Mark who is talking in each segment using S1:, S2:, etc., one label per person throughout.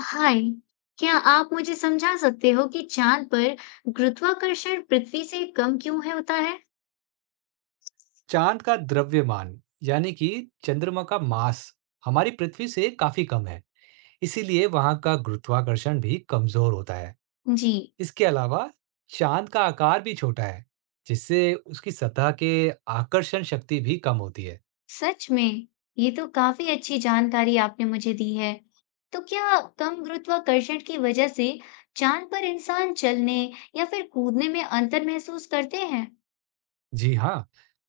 S1: हाय। क्या आप मुझे समझा सकते हो कि चांद पर गुरुत्वाकर्षण पृथ्वी से कम क्यों है होता है।
S2: चांद का द्रव्यमान यानी कि चंद्रमा का मास हमारी पृथ्वी से काफी कम है। इसीलिए वहां का गुरुत्वाकर्षण भी कमजोर होता है।
S1: जी।
S2: इसके अलावा चांद का आकार भी छोटा है, जिससे उसकी सतह के आकर्षण शक्ति भी कम होती है।
S1: सच में ये तो काफी अच्छी जानकारी आपने मुझे दी है। तो क्या कम गुरुत्वाकर्षण की वजह से चांद पर इंसान चलने या फिर कूदने में अंतर महसूस करते हैं।
S2: जी हाँ,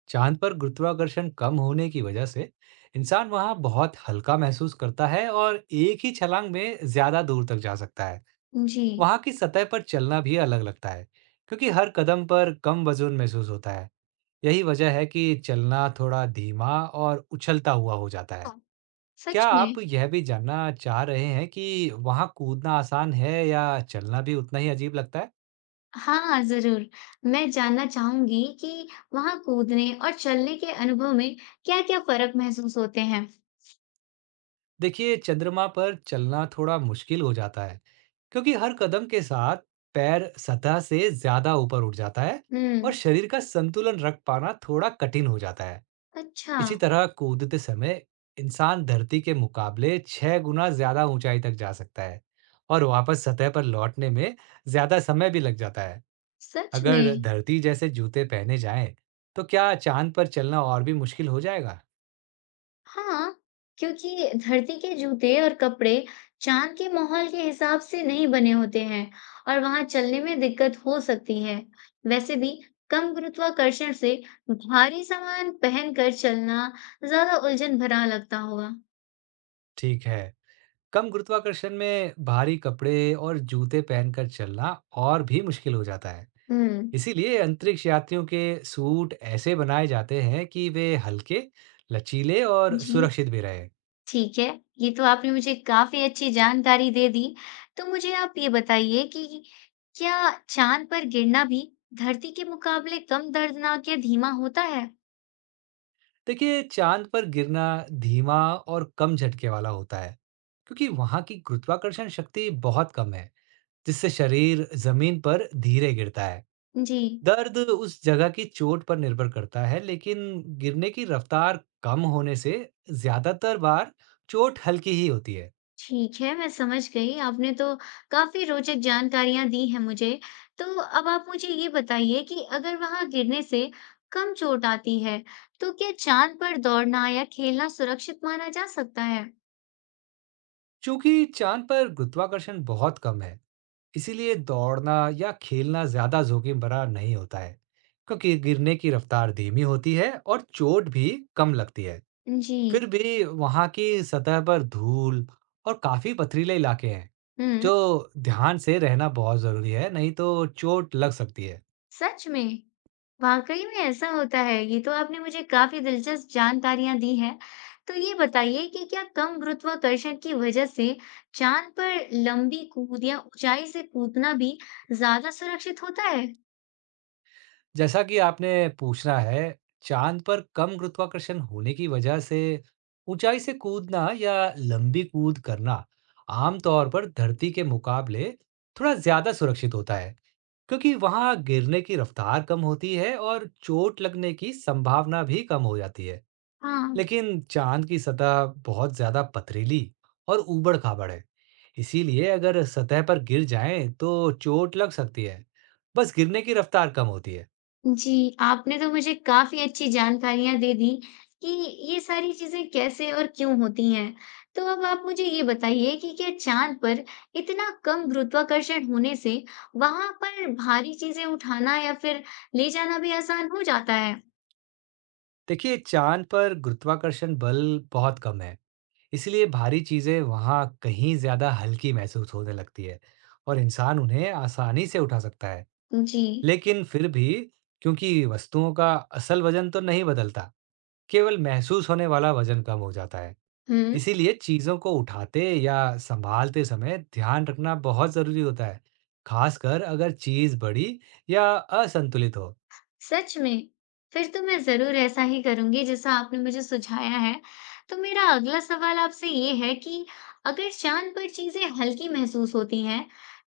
S2: चांद पर गुरुत्वाकर्षण कम होने की वजह से इंसान वहां बहुत हल्का महसूस करता है और एक ही छलांग में ज्यादा दूर तक जा सकता है।
S1: जी
S2: वहाँ की सतह पर चलना भी अलग लगता है, क्योंकि हर कदम पर कम वजन महसूस होता है। यही वजह है कि चलना थोड़ा धीमा और उछलता हुआ हो जाता है।
S1: हाँ, सच
S2: क्या
S1: में।
S2: आप यह भी जानना चाह रहे हैं कि वहाँ कूदना आसान है या चलना भी उतना ही अजीब लगता है?
S1: हाँ जरूर, मैं जानना चाहूंगी कि वहाँ कूदने और चलने के अनुभव में क्या-क्या फर्क महसूस होते हैं।
S2: देखिए, चंद्रमा पर चलना थोड़ा मुश्किल हो जाता है, क्योंकि हर कदम के साथ पैर सतह से ज्यादा ऊपर उठ जाता है
S1: हम्म।
S2: और शरीर का संतुलन रख पाना थोड़ा कठिन हो जाता है।
S1: अच्छा।
S2: इसी तरह कूदते समय इंसान धरती के मुकाबले 6 गुना ज्यादा ऊंचाई तक जा सकता है और वापस सतह पर लौटने में ज्यादा समय भी लग जाता है।
S1: सच
S2: अगर
S1: में?
S2: धरती जैसे जूते पहने जाएं, तो क्या चांद पर चलना और भी मुश्किल हो जाएगा?
S1: हाँ, क्योंकि धरती के जूते और कपड़े चांद के माहौल के हिसाब से नहीं बने होते हैं और वहां चलने में दिक्कत हो सकती है। वैसे भी कम गुरुत्वाकर्षण से भारी सामान पहनकर चलना ज्यादा उलझन भरा लगता होगा।
S2: ठीक है। कम गुरुत्वाकर्षण में भारी कपड़े और जूते पहनकर चलना और भी मुश्किल हो जाता है।
S1: हम्म।
S2: इसीलिए अंतरिक्ष यात्रियों के सूट ऐसे बनाए जाते हैं कि वे हल्के, लचीले और
S1: जी।
S2: सुरक्षित भी रहें।
S1: ठीक है, ये तो आपने मुझे काफ़ी अच्छी जानकारी दे दी। तो मुझे आप ये बताइए कि क्या चाँद पर गिरना भी धरती के मुकाबले कम दर्दनाक या धीमा होता है?
S2: देखिए, चांद पर गिरना धीमा और कम झटके वाला होता है, क्योंकि वहां की गुरुत्वाकर्षण शक्ति बहुत कम है, जिससे शरीर जमीन पर धीरे गिरता है।
S1: जी।
S2: दर्द उस जगह की चोट पर निर्भर करता है, लेकिन गिरने की रफ्तार कम होने से ज्यादातर बार चोट हल्की ही होती है।
S1: ठीक है, मैं समझ गई। आपने तो काफ़ी रोचक जानकारियाँ दी हैं मुझे। तो अब आप मुझे ये बताइए कि अगर वहाँ गिरने से कम चोट आती है, तो क्या चाँद पर दौड़ना या खेलना सुरक्षित माना जा सकता है?
S2: क्योंकि चांद पर गुरुत्वाकर्षण बहुत कम है, इसीलिए दौड़ना या खेलना ज्यादा जोखिम भरा नहीं होता है, क्योंकि गिरने की रफ्तार धीमी होती है और चोट भी कम लगती है।
S1: जी।
S2: फिर भी वहाँ की सतह पर धूल और काफी पथरीले इलाके हैं,
S1: हुँ।
S2: जो ध्यान से रहना बहुत जरूरी है, नहीं तो चोट लग सकती है।
S1: सच में! वाक़ई में ऐसा होता है, ये तो आपने मुझे काफ़ी दिलचस्प जानकारियाँ दी हैं। तो ये बताइए कि क्या कम गुरुत्वाकर्षण की वजह से चाँद पर लंबी कूद या ऊँचाई से कूदना भी ज़्यादा सुरक्षित होता है?
S2: जैसा कि आपने पूछना है, चांद पर कम गुरुत्वाकर्षण होने की वजह से ऊंचाई से कूदना या लंबी कूद करना आमतौर पर धरती के मुकाबले थोड़ा ज्यादा सुरक्षित होता है, क्योंकि वहाँ गिरने की रफ्तार कम होती है और चोट लगने की संभावना भी कम हो जाती है।
S1: हाँ।
S2: लेकिन चांद की सतह बहुत ज्यादा पथरीली और ऊबड़-खाबड़ है, इसीलिए अगर सतह पर गिर जाएं तो चोट लग सकती है। बस गिरने की रफ्तार कम होती है।
S1: जी, आपने तो मुझे काफ़ी अच्छी जानकारियाँ दे दी कि ये सारी चीज़ें कैसे और क्यों होती हैं। तो अब आप मुझे ये बताइए कि क्या चाँद पर इतना कम गुरुत्वाकर्षण होने से वहाँ पर भारी चीज़ें उठाना या फिर ले जाना भी आसान हो जाता है?
S2: देखिए, चांद पर गुरुत्वाकर्षण बल बहुत कम है, इसलिए भारी चीजें वहां कहीं ज्यादा हल्की महसूस होने लगती है और इंसान उन्हें आसानी से उठा सकता है।
S1: जी।
S2: लेकिन फिर भी क्योंकि वस्तुओं का असल वजन तो नहीं बदलता, केवल महसूस होने वाला वजन कम हो जाता है।
S1: हुँ।
S2: इसीलिए चीज़ों को उठाते या सँभालते समय ध्यान रखना बहुत ज़रूरी होता है, खासकर अगर चीज़ बड़ी या असंतुलित हो।
S1: सच में? फिर तो मैं ज़रूर ऐसा ही करूँगी जैसा आपने मुझे सुझाया है। तो मेरा अगला सवाल आपसे ये है कि अगर चाँद पर चीज़ें हल्की महसूस होती हैं,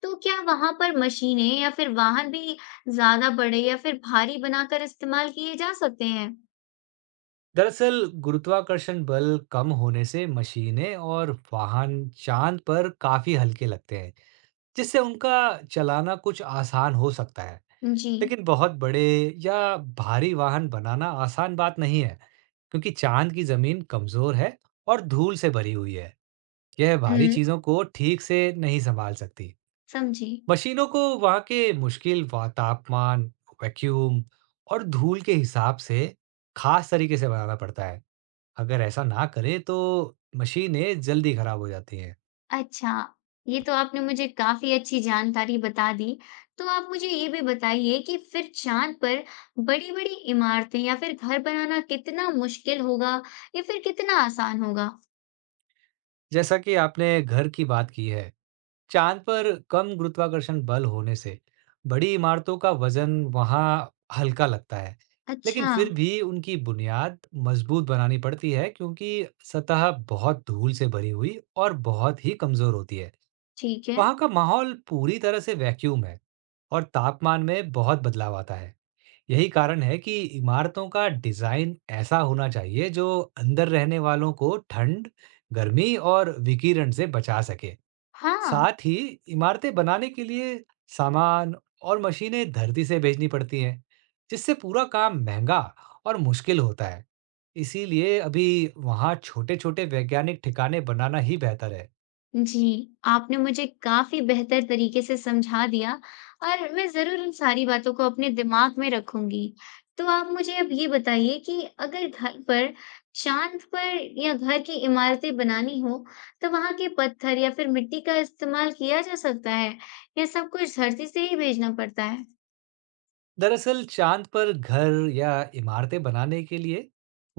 S1: तो क्या वहाँ पर मशीनें या फिर वाहन भी ज़्यादा बड़े या फिर भारी बनाकर इस्तेमाल किए जा सकते हैं?
S2: दरअसल, गुरुत्वाकर्षण बल कम होने से मशीनें और वाहन चाँद पर काफ़ी हल्के लगते हैं, जिससे उनका चलाना कुछ आसान हो सकता है।
S1: जी।
S2: लेकिन बहुत बड़े या भारी वाहन बनाना आसान बात नहीं है, क्योंकि चाँद की ज़मीन कमज़ोर है और धूल से भरी हुई है। यह
S1: हुँ,
S2: भारी चीज़ों को ठीक से नहीं संभाल सकती।
S1: समझी।
S2: मशीनों को वहाँ के मुश्किल वा तापमान, वैक्यूम और धूल के हिसाब से खास तरीके से बनाना पड़ता है। अगर ऐसा ना करें तो मशीनें जल्दी खराब हो जाती हैं।
S1: अच्छा, ये तो आपने मुझे काफ़ी अच्छी जानकारी बता दी। तो आप मुझे ये भी बताइए कि फिर चाँद पर बड़ी-बड़ी इमारतें या फिर घर बनाना कितना मुश्किल होगा या फिर कितना आसान होगा?
S2: जैसा कि आपने घर की बात की है, चांद पर कम गुरुत्वाकर्षण बल होने से बड़ी इमारतों का वजन वहाँ हल्का लगता है, लेकिन
S1: अच्छा,
S2: फिर भी उनकी बुनियाद मजबूत बनानी पड़ती है, क्योंकि सतह बहुत धूल से भरी हुई और बहुत ही कमजोर होती है।
S1: ठीक है।
S2: वहाँ का माहौल पूरी तरह से वैक्यूम है और तापमान में बहुत बदलाव आता है। यही कारण है कि इमारतों का डिजाइन ऐसा होना चाहिए जो अंदर रहने वालों को ठंड, गर्मी और विकिरण से बचा सके।
S1: हाँ।
S2: साथ ही इमारतें बनाने के लिए सामान और मशीनें धरती से भेजनी पड़ती हैं, जिससे पूरा काम महंगा और मुश्किल होता है। इसीलिए अभी वहाँ छोटे-छोटे वैज्ञानिक ठिकाने बनाना ही बेहतर है।
S1: जी, आपने मुझे काफ़ी बेहतर तरीके से समझा दिया और मैं ज़रूर इन सारी बातों को अपने दिमाग में रखूँगी। तो आप मुझे अब ये बताइए कि अगर घर पर चाँद पर या घर की इमारतें बनानी हो, तो वहाँ के पत्थर या फिर मिट्टी का इस्तेमाल किया जा सकता है या सब कुछ धरती से ही भेजना पड़ता है?
S2: दरअसल चांद पर घर या इमारतें बनाने के लिए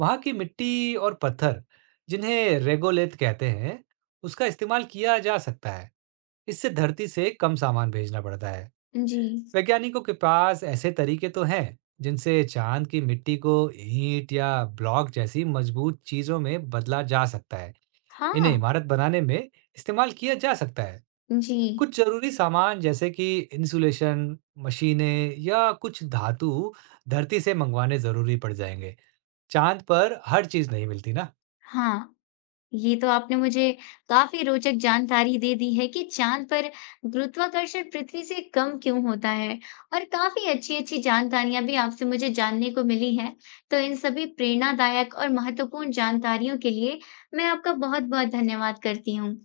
S2: वहां की मिट्टी और पत्थर, जिन्हें रेगोलिथ कहते हैं, उसका इस्तेमाल किया जा सकता है। इससे धरती से कम सामान भेजना पड़ता है।
S1: जी।
S2: वैज्ञानिकों के पास ऐसे तरीके तो हैं जिनसे चांद की मिट्टी को ईंट या ब्लॉक जैसी मजबूत चीजों में बदला जा सकता है। इन्हें
S1: हाँ।
S2: इमारत बनाने में इस्तेमाल किया जा सकता है।
S1: जी।
S2: कुछ जरूरी सामान जैसे कि इंसुलेशन, मशीनें या कुछ धातु धरती से मंगवाने जरूरी पड़ जाएंगे। चांद पर हर चीज नहीं मिलती ना।
S1: हाँ। ये तो आपने मुझे काफ़ी रोचक जानकारी दे दी है कि चाँद पर गुरुत्वाकर्षण पृथ्वी से कम क्यों होता है और काफ़ी अच्छी-अच्छी जानकारियाँ भी आपसे मुझे जानने को मिली हैं। तो इन सभी प्रेरणादायक और महत्वपूर्ण जानकारियों के लिए मैं आपका बहुत-बहुत धन्यवाद करती हूँ।